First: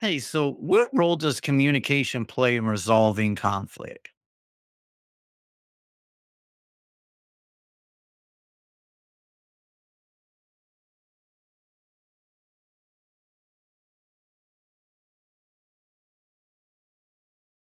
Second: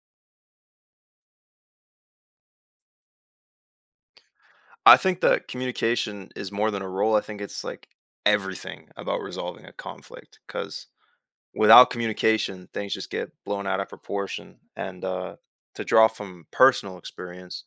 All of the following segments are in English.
Hey, so what role does communication play in resolving conflict? I think that communication is more than a role. I think it's like everything about resolving a conflict because without communication, things just get blown out of proportion. And to draw from personal experience,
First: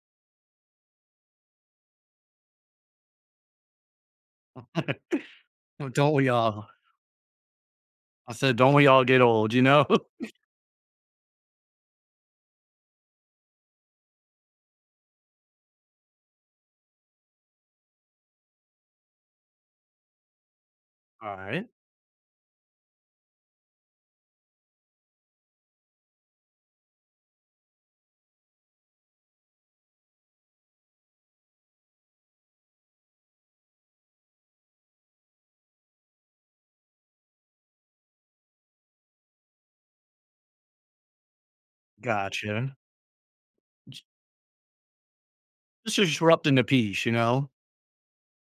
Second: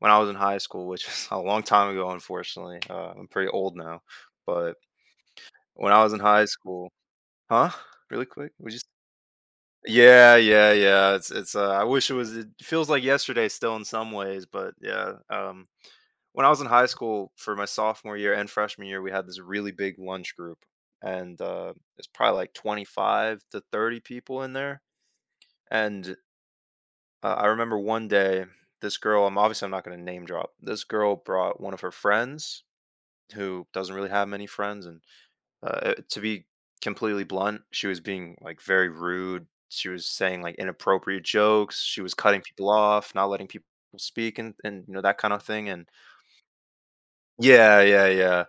when I was in high school, which is a long time ago, unfortunately, I'm pretty old now, but Well, when I was don't in we high all? school, huh? Really I quick, said, we don't we just all get old, you know? All yeah, yeah, yeah. It's. I wish it was. It feels like yesterday still in some ways, but yeah. When I was in high school for my sophomore year and freshman year, we had this really big lunch group, and right. It's probably like 25 to 30 people in there. And I remember one day, this girl, I'm not going to name drop. This girl brought one of her friends who doesn't really have many friends, and to be completely blunt, she was being like very rude. She was saying like inappropriate jokes. She was cutting people Gotcha. off, not letting people J- speak, and you know, that kind of thing. And Just disrupting the peace, you know? yeah, yeah, yeah.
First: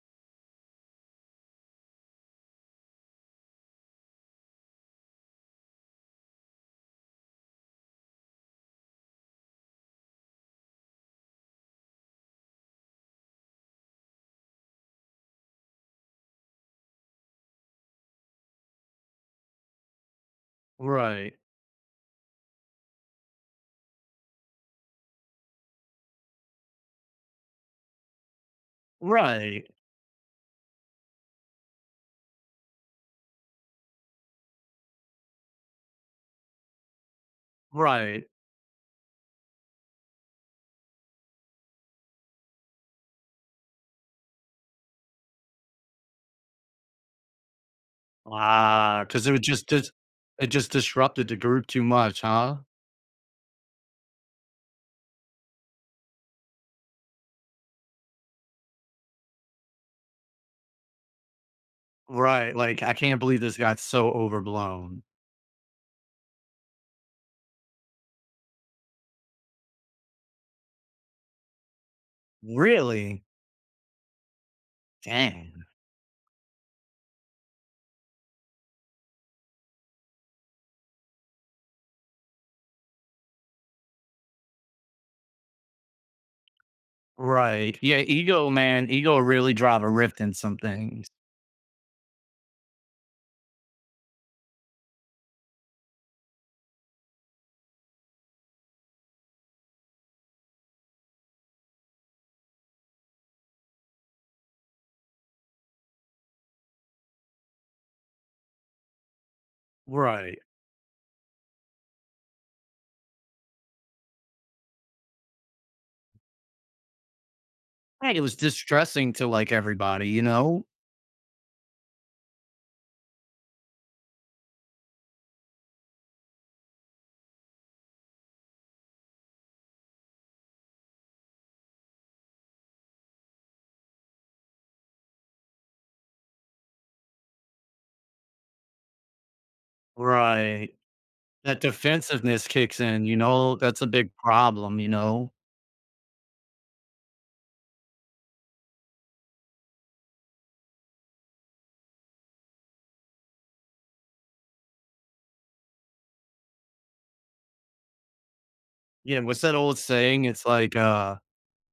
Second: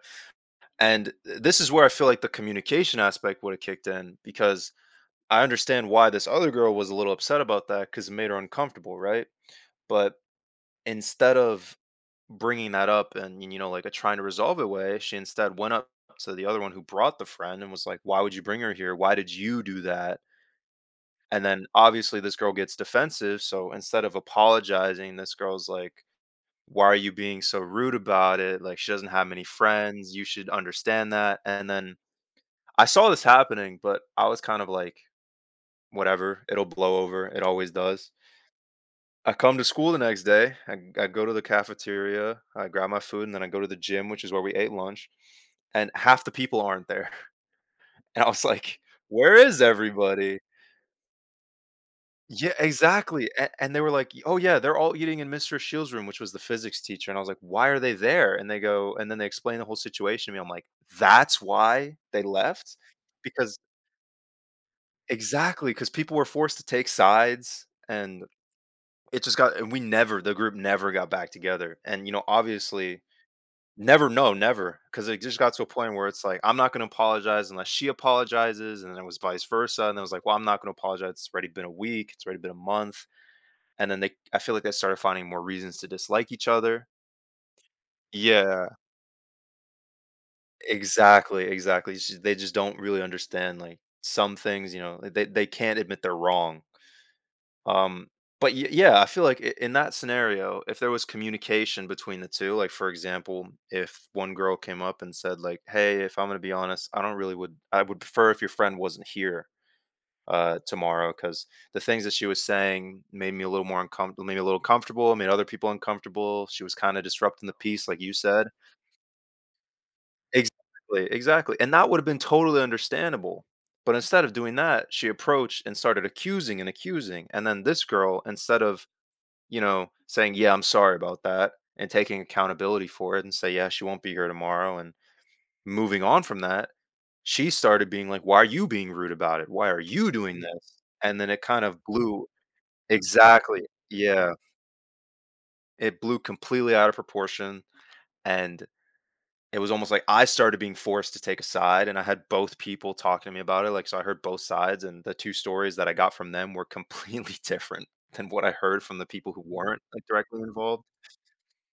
And this is where I feel like the communication aspect would have kicked in because I understand why this other girl was a little upset about that because it made her uncomfortable, right? But instead of bringing that up and, you know, like a trying to resolve it way, she instead went up to the other one who brought the friend and was like, "Why would you bring her here? Why did you do that?" Right. And then obviously this girl gets defensive, so instead of apologizing, this girl's like, "Why are you being so rude about it? Like she doesn't have many Right. friends. You should understand that." And then I saw this happening, but I was kind of like, whatever, it'll blow over. It always does. Right. I come to school the next day. I go to the cafeteria. I grab my food, and then I go to the gym, which is where we ate lunch. And half the people aren't there. And I was like, Ah, because it where was is just, dis- everybody? It just disrupted the group too much, Yeah, huh? exactly. And they were like, oh, yeah, they're all eating in Mr. Shields' room, which was the physics teacher. And I was like, why are they there? And they go, and then they explain the whole situation to me. I'm like, that's why they Right. left? Like, I can't believe this Because got so overblown. exactly, because people were forced to take sides, and it just got and we never the group never got back together, and, you know, obviously Really? never no, never, because it just got to Dang. a point where it's like, "I'm not gonna apologize unless she apologizes," and then it was vice versa, and then it was like, "Well, I'm not gonna apologize, it's already been a week, it's already been a month," and then they I feel like they started finding more reasons to dislike each other. Right. Yeah. Ego, Yeah, man. Ego really drive a rift in some things. exactly, exactly, it's ju they just don't really understand, like, some things, you know, like, they can't admit they're wrong. Um, but yeah, I feel like in that scenario, if there was communication between the two, like for example, if one girl came up and said like, "Hey, if I'm gonna be honest, I would prefer if your friend wasn't here Right. Tomorrow because the things that she was saying made me a little more uncomfortable, made me a little comfortable, made other people uncomfortable. She was kind of disrupting the peace, like you Right, it was said." distressing to, like, everybody, you know? Exactly, exactly, and that would have been totally understandable. But instead of doing that, she approached and started accusing and accusing. And then this girl, instead of, you know, saying, "Yeah, I'm sorry about that," and taking accountability for it and say, "Yeah, she won't be here tomorrow," and moving on from that, she started being like, "Why are you being rude about it? Why are you doing Right. this?" And then it That kind of blew. defensiveness kicks in, you know? Exactly. That's a big Yeah. problem, you know? It blew completely out of proportion, and it was almost like I started being forced to take a side, and I had both people talking to me about it, like, so I heard both sides, and the two stories that I got from them were completely different than what I heard from the Yeah, people what's who that old weren't, like, saying? directly involved.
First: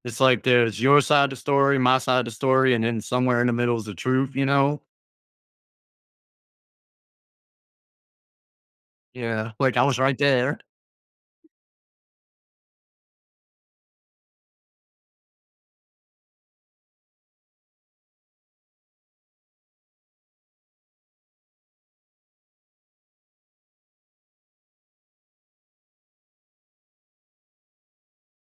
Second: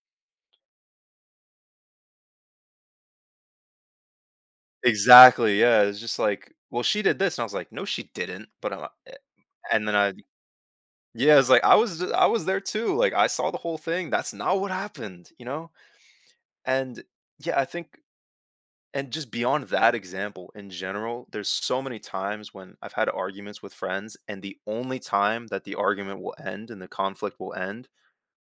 It's like there's your side of the story, my side of the story, and then somewhere in the middle is the truth, you know? Exactly, yeah, it's just like, "Well, she did this," and I was like, "No, she didn't," but, eh Yeah, like, I and then was I right there. yeah, it's like, "I was I was there too, like, I saw the whole thing, that's not what happened," you know? And, yeah, I think, and just beyond that example, in general, there's so many times when I've had arguments with friends, and the only time that the argument will end and the conflict will end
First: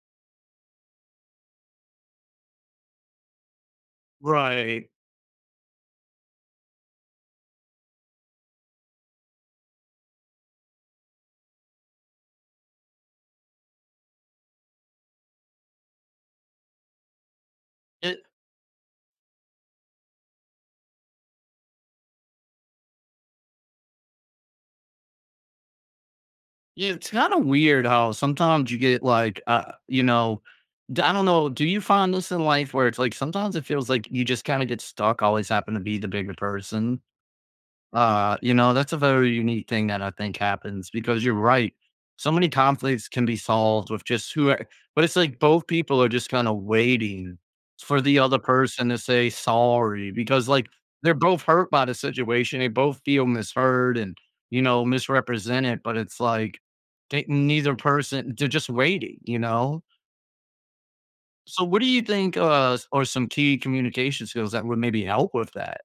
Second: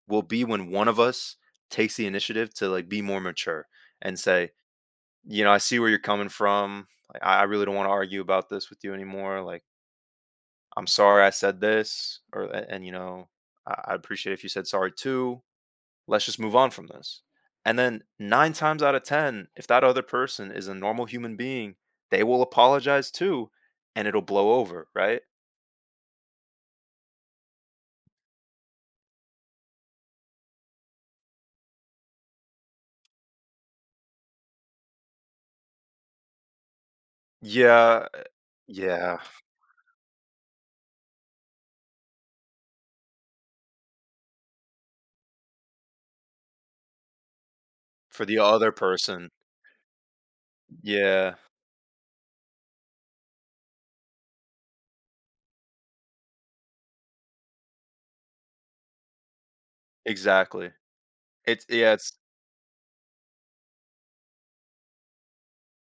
will be when one of us takes the initiative to, like, be more mature and say, Right. you know, I see where you're coming from. Like, I really don't want to argue about this with you anymore. Like, I'm sorry I said this, and you know, I appreciate if you said sorry too. Let's just move on from this. And then It nine times out of ten, if that other person is a normal human being, they will apologize too, and it'll blow over, right? yeah, it's kinda weird how sometimes you get, like, you know d I don't know, do you find this in life where it's like sometimes it feels like you just kinda get stuck, always happen to be the bigger person? Yeah, You know, that's a yeah. very unique thing that I think happens because you're right. So many conflicts can be solved with just but it's like both people are just kind of waiting for the For the other other person to say person, sorry because like they're yeah, both hurt by the situation. They both feel misheard and, you know, misrepresented, but it's like neither person, they're just waiting, you know? exactly. So what do you It's think, are some key communication skills that would maybe help with that?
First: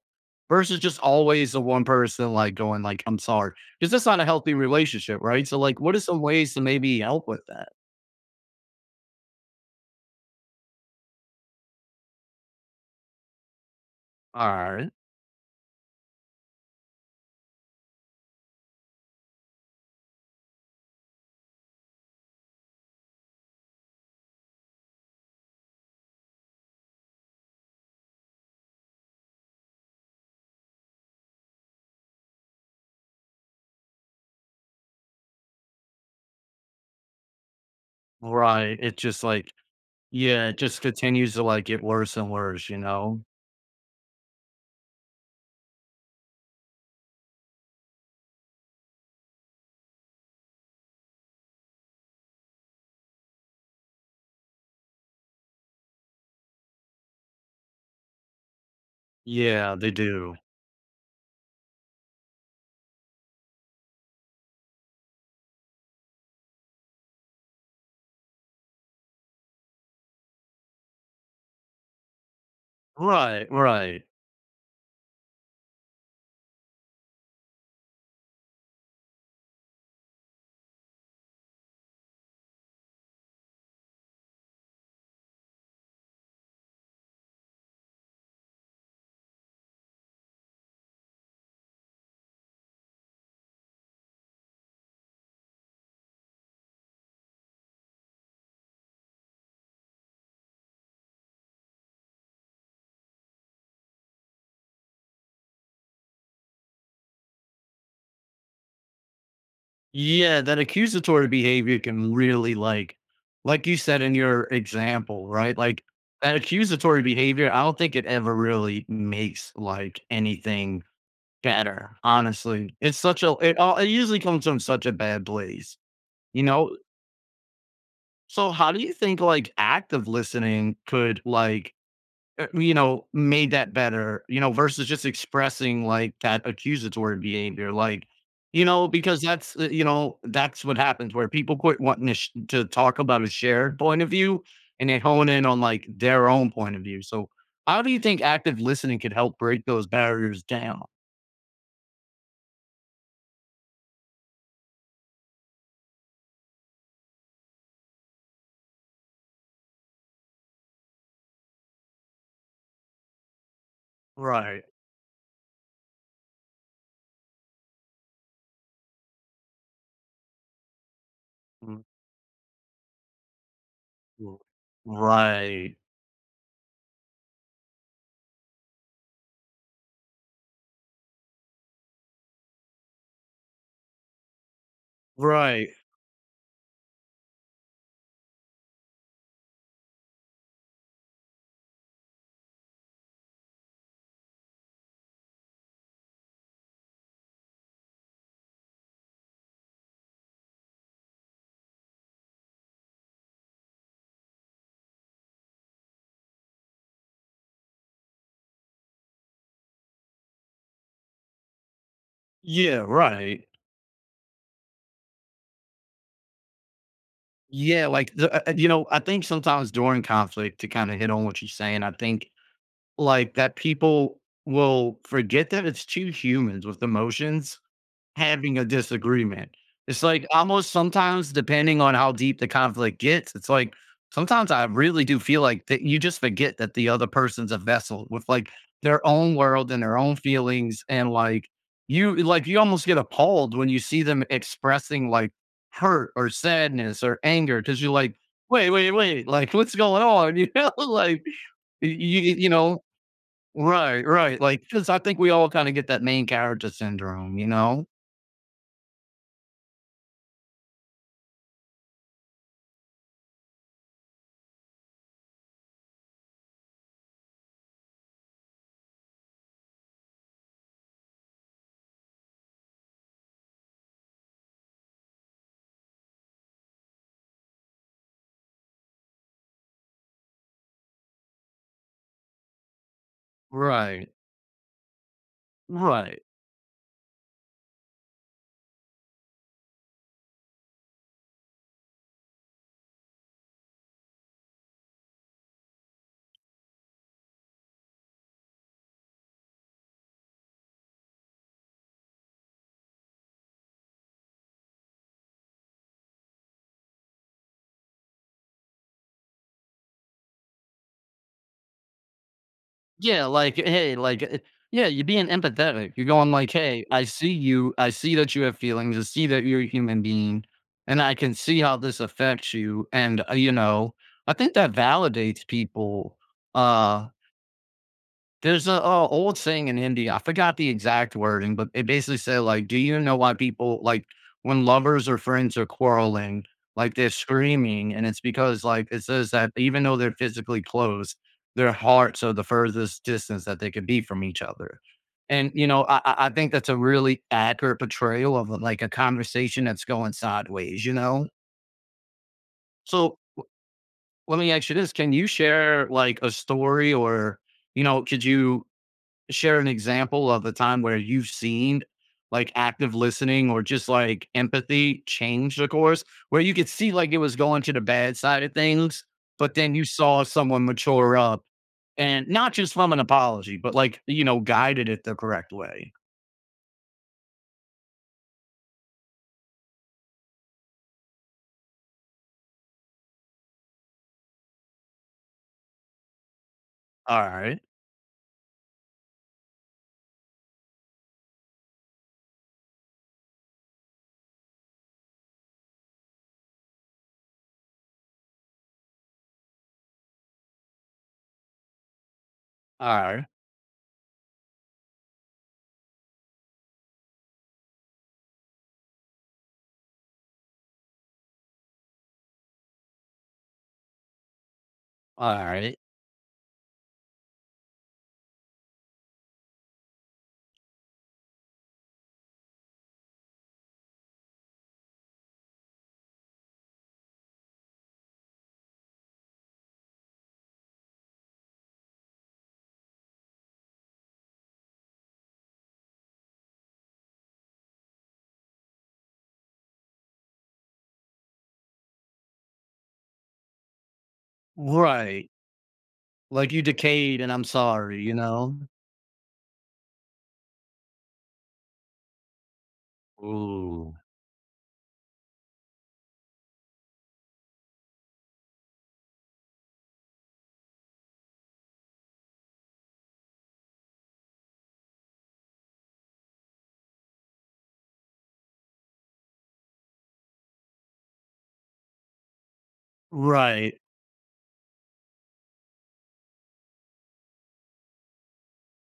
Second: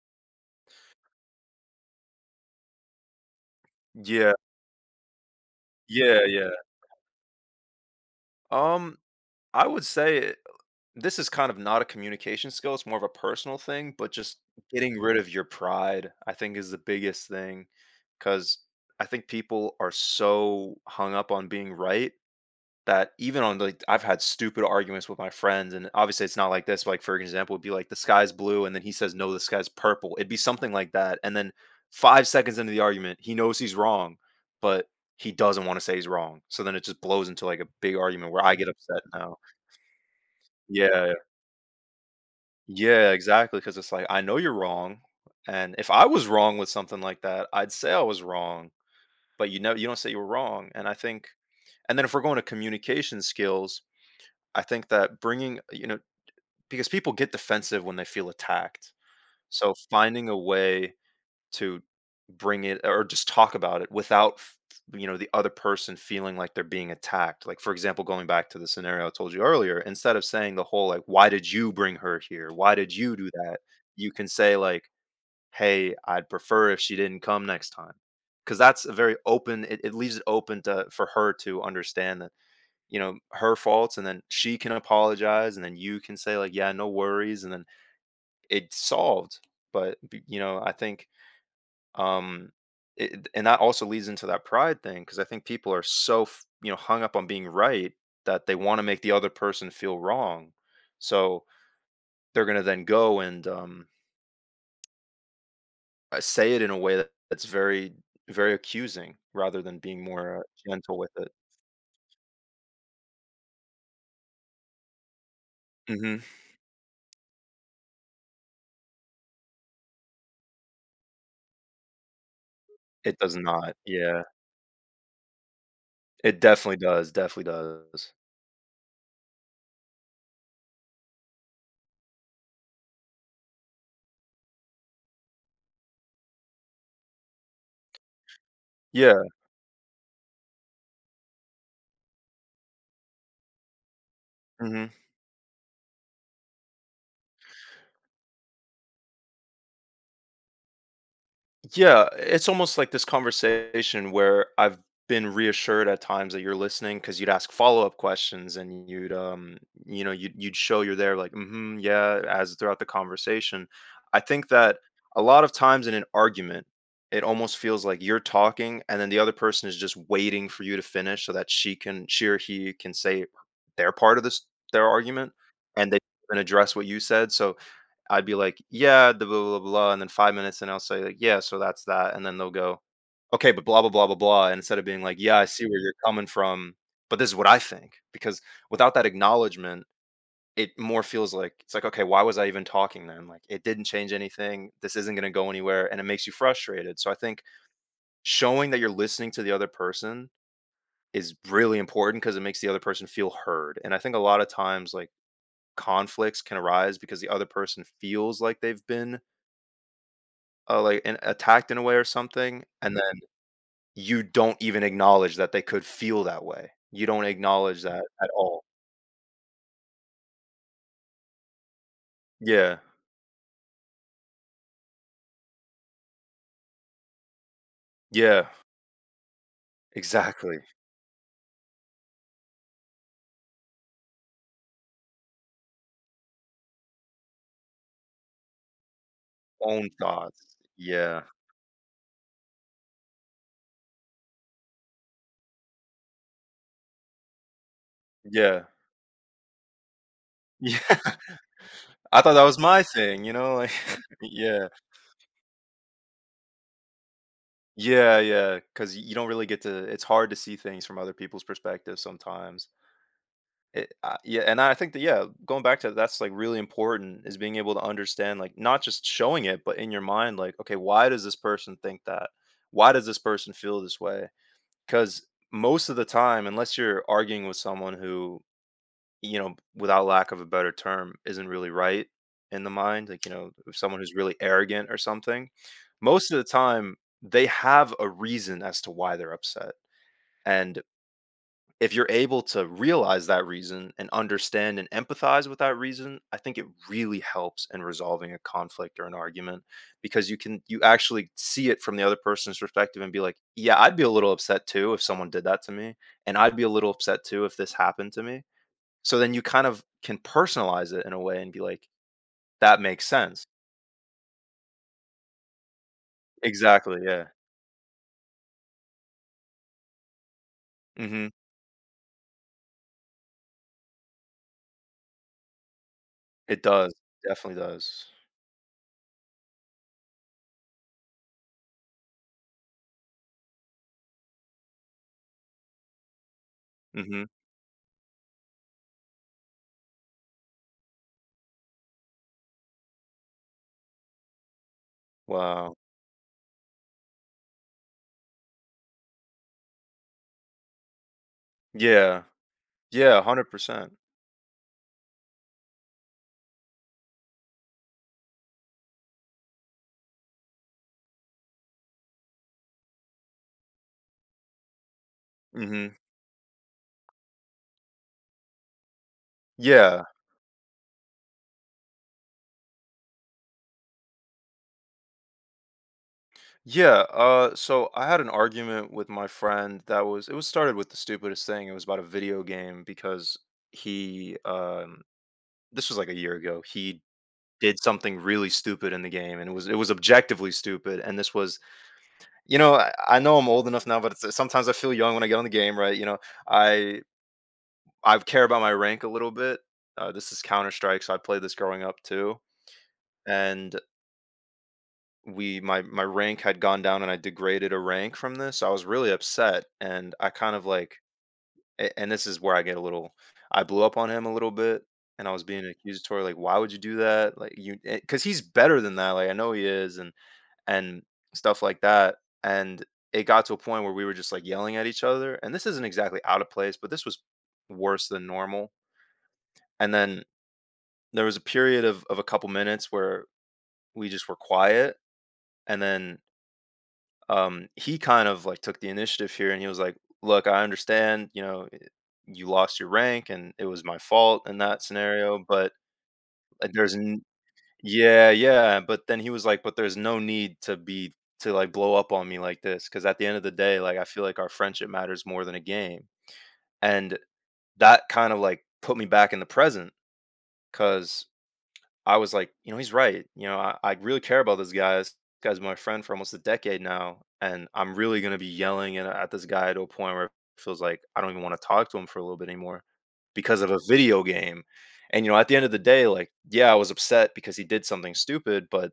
Versus just always the one person, like, going like, "I'm sorry," because that's not a yeah, healthy relationship, right? So, like, what are some yeah, yeah. ways to maybe help with that? Um, I would say this is kind of not a communication skill, it's more of a personal thing, but just Alright. getting rid of your pride, I think is the biggest thing. Because I think people are so hung up on being right that even on, like, I've had stupid arguments with my friends, and obviously it's not like this, but, like, for example, it'd be like, "The sky's blue," and then he says, "No, the sky's purple." It'd be something like that, and then 5 seconds into the argument, he knows he's wrong, but he doesn't wanna say he's wrong, so then it just blows into, like, a big argument where I get Right. upset It's just now. like yeah, it just Yeah. continues to, like, get worse and worse, you Yeah, know? exactly. Because it's like, I know you're wrong, and if I was wrong with something like that, I'd say I was wrong, but you know you don't say you were wrong, and I think, and then if we're going to communication skills, I think that bringing, you know, because people get defensive when they feel attacked, so Yeah, they finding do. a way to bring it or just talk about it without you know, the other person feeling like they're being attacked, like for example going back to the scenario I told you earlier, instead of saying the whole like, "Why did you bring her here? Why did you do Right, that?" right. You can say like, "Hey, I'd prefer if she didn't come next time," because that's a very open, it leaves it open to for her to understand that, you know, her faults, and then she can apologize and then you can say like, "Yeah, no worries," and then it's solved. But you know I think, um it, and that also leads into that pride thing because I think people are so you know hung up on being right, that they want to make the other person feel wrong, so they're going to then go and say it in a way that's very very accusing rather than being more Yeah, that gentle with accusatory it. behavior can really like you said in your example, right? Like Hmm. that accusatory behavior, I don't think it ever really makes like anything better, honestly. It's It such a does it not, all it usually yeah, comes from such a bad place, it you know? definitely does, definitely does. So how do you think like active listening could like you know, made that better, you know, versus just expressing like that accusatory behavior, like, you know, because Yeah. that's, you know, that's what happens where people quit wanting to, to talk about a shared point of view and they Hmm. hone in on like their own point of view. So, how do you think active listening could help break those barriers down? Yeah, it's almost like this conversation where I've been reassured at times that you're listening because you'd ask follow-up questions and you'd you know you'd show you're there, like mm-hmm, yeah, as throughout the conversation. I think Right. that a lot of times in an argument it almost feels like you're talking and then the other person is just waiting for you to finish so that Mm, she or he can say their part of mm. this, their argument, Right. and they can address what you said. So I'd be like, "Yeah, the blah blah blah, blah," and then 5 minutes, and I'll say like, "Yeah, so that's that," and then they'll go, "Okay, but blah blah blah blah blah," and instead of being like, "Yeah, I see Right. where you're coming from, but this is what I think." Because without that acknowledgement, it more feels like it's like, "Okay, why was I even talking then?" Like it didn't change anything. This isn't going to go anywhere and it makes you frustrated. So I think showing that you're listening to the other person is really important because it makes the other person feel heard. And I think a lot of times, like, conflicts can arise because the other person feels like they've been... Oh, like, and attacked in a way or something, Yeah, and then right. you don't even acknowledge that they could feel that way. You don't acknowledge Yeah, that like at all. you know, I think sometimes during conflict to kind of hit on what you're saying, I think Yeah. like, that people will forget that it's 2 humans with emotions Yeah. having a disagreement. It's like, Exactly. almost sometimes, depending on how deep the conflict gets, it's like, sometimes I really do feel like that you just forget that the other person's a vessel with, like, their own world and Own their own thoughts. feelings, and, Yeah. Like, you almost get appalled when you see them expressing, like, hurt or sadness or anger because 'cause you're like, Yeah. " like, what's going on?" You know? Yeah. Like, I thought that you was my know? thing, you know, like Right, right, like, Yeah. cause I think we all kinda get that main character syndrome, you know? Yeah, yeah. Because you don't really get to... it's hard to see things from other people's perspectives sometimes. It, yeah, and I think that, yeah, going back to that's like really important is being able to understand, like, not just showing it, but in your mind, like, okay, why does this person think that? Why does this person feel this way? Because most of the time, unless you're arguing with someone who, you know, without lack of a better term, isn't really right in the mind, like, you know, if someone Right, who's really arrogant or something, right. most of the time they have a reason as to why they're upset, and if you're able to realize that reason and understand and empathize with that reason, I think it really helps in resolving a conflict or an argument because you can... you actually see it from the other person's perspective and be like, yeah, I'd be a little upset too if someone did that to me, and I'd be a little upset too if this happened to me. So then you kind of can personalize it in a way and be like, that makes Yeah, sense. like, hey, yeah, you're being empathetic, you're going like, "Hey, Exactly, I yeah. see you, I see that you have feelings, I see that you're a human being, and I Mhm. can see how this affects you," and, you know, I think that validates people, It does. uh. Definitely does. There's a old saying in India. I forgot the exact wording, but it basically said like, "Do you know why people like when lovers or friends are quarreling, like they're Mhm. screaming?" And it's because like it says that even though they're physically close, their hearts are the furthest distance that they could be from each other. And you Wow. know, I think that's a really accurate portrayal of like a conversation that's going sideways. You know, Yeah. Yeah, so 100%. let me ask you this: Can you share like a story or you know, could you share an example of the time where you've seen like active listening or just like empathy change the Mhm. course where you could see like it was going to the bad side of things, but then you Yeah. saw someone mature up and not just from an apology, but like, you know, guided it the correct way. Yeah, so I had an argument with my friend that was... it was started with the stupidest thing. It was about a video game because he this was like a year ago. He All right. did something really stupid in the game, and it was... it was objectively stupid, and this was, you know, I know I'm old enough now, but it's... sometimes I feel young when I get on the game, right, you know. I I care about my rank a little bit. This is Counter Strike, so I played this growing up too, All right. and we... my rank had gone down, and I degraded a rank from this. So I was really upset, and I kind of like... and this is where I get a little... I blew up on him a little bit, and I All was being right. accusatory, like, why would you do that? Like, you... cuz he's better than that. Like, I know he is, and stuff like that, and it got to a point where we were just, like, yelling at each other, and this isn't exactly out of place, but this was worse than normal. And then there was a period of a couple minutes where we just were quiet. And then he kind of like took the initiative here and he was like, look, I understand, you know, you lost your rank and it was my fault in that Right. scenario, but... Like you uh, there's, decayed n- and I'm sorry, you yeah, know? yeah. But then he was like, but there's no need to be, to like blow up on me like this. Cause at the end of the day, Ooh. like, I feel like our friendship matters more than a game. And that kind of like put me back in the present. Cause I was like, you know, he's right. You know, I really care about this guy. This guy's been my friend for almost a decade now, and I'm really gonna be yelling at this guy to a point where it feels like I don't even want to talk to him for a little bit anymore because of Right. a video game. And you know, at the end of the day, like, yeah, I was upset because he did something stupid, but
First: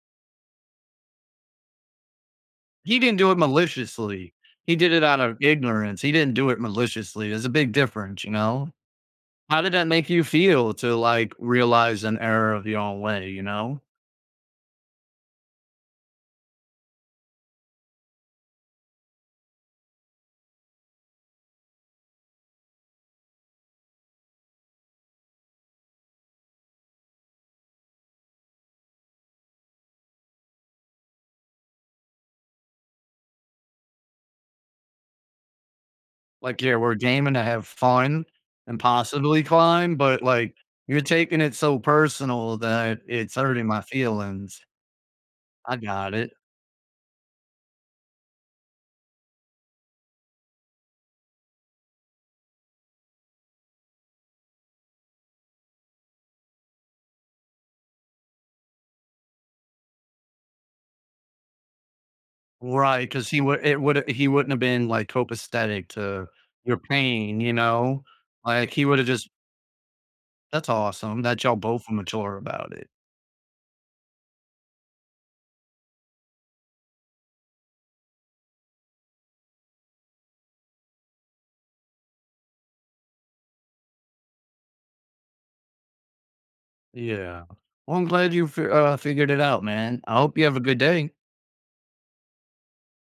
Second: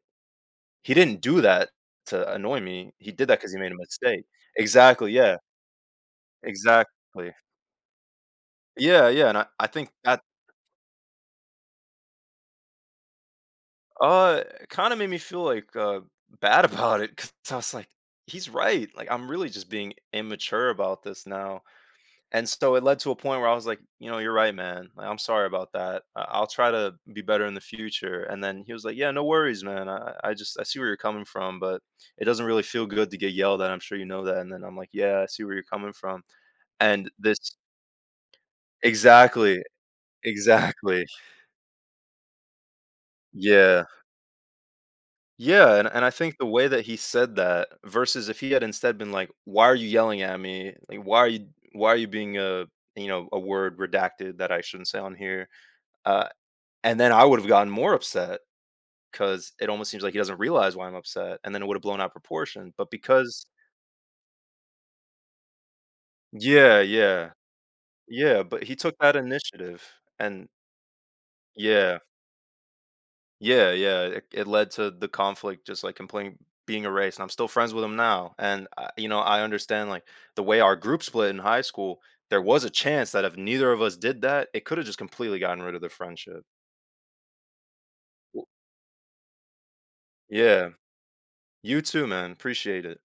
he didn't do that to annoy me. He He didn't did do it that because he made a mistake. maliciously. He did it Exactly. out Yeah. of ignorance. He didn't do it maliciously. Exactly. There's a big difference, you know? Yeah. Yeah. And I, How I did that think make that... you feel to, like, realize an error of your own way, you know? It kind of made me feel like, bad about it because I was like, he's right. Like, I'm really just being immature about this now. And so it led to a point where I was like, you know, you're right, man. Like, I'm sorry about that. I'll try to be better in the future. And then he was like, yeah, no worries, man. I just, I see where you're coming from, but it doesn't really feel good to get yelled at. I'm sure you know that. And then I'm like, yeah, I see where you're coming from. Like, yeah, we're And gaming this, to have fun and possibly exactly, climb, but, like, you're exactly. taking it so personal that it's hurting my Yeah. feelings. Yeah, I and I got it. think the way that he said that versus if he had instead been like, "Why are you yelling at me? Like, why are you... why are you being a, you know, a word redacted that I shouldn't say on here?" Uh, and then I would have gotten more upset because it almost seems like he doesn't realize why I'm upset, and then it would have blown out proportion. But Right, because because... he wouldn't have been, like, copacetic to your yeah, yeah, pain, you know? yeah, but Like, he he took would have that just initiative, and that's awesome that y'all both were yeah. mature about it. Yeah, yeah. It led to the conflict, just like complaining, being erased. And I'm still friends with him now. And I, you know, I understand, like, the way our group split in high school. There was a chance that if neither of us did that, it could have just completely gotten rid of the friendship. Yeah. Well, I'm glad W- you fi figured it out, man. I hope you have a Yeah, good day. you too, man. Appreciate it.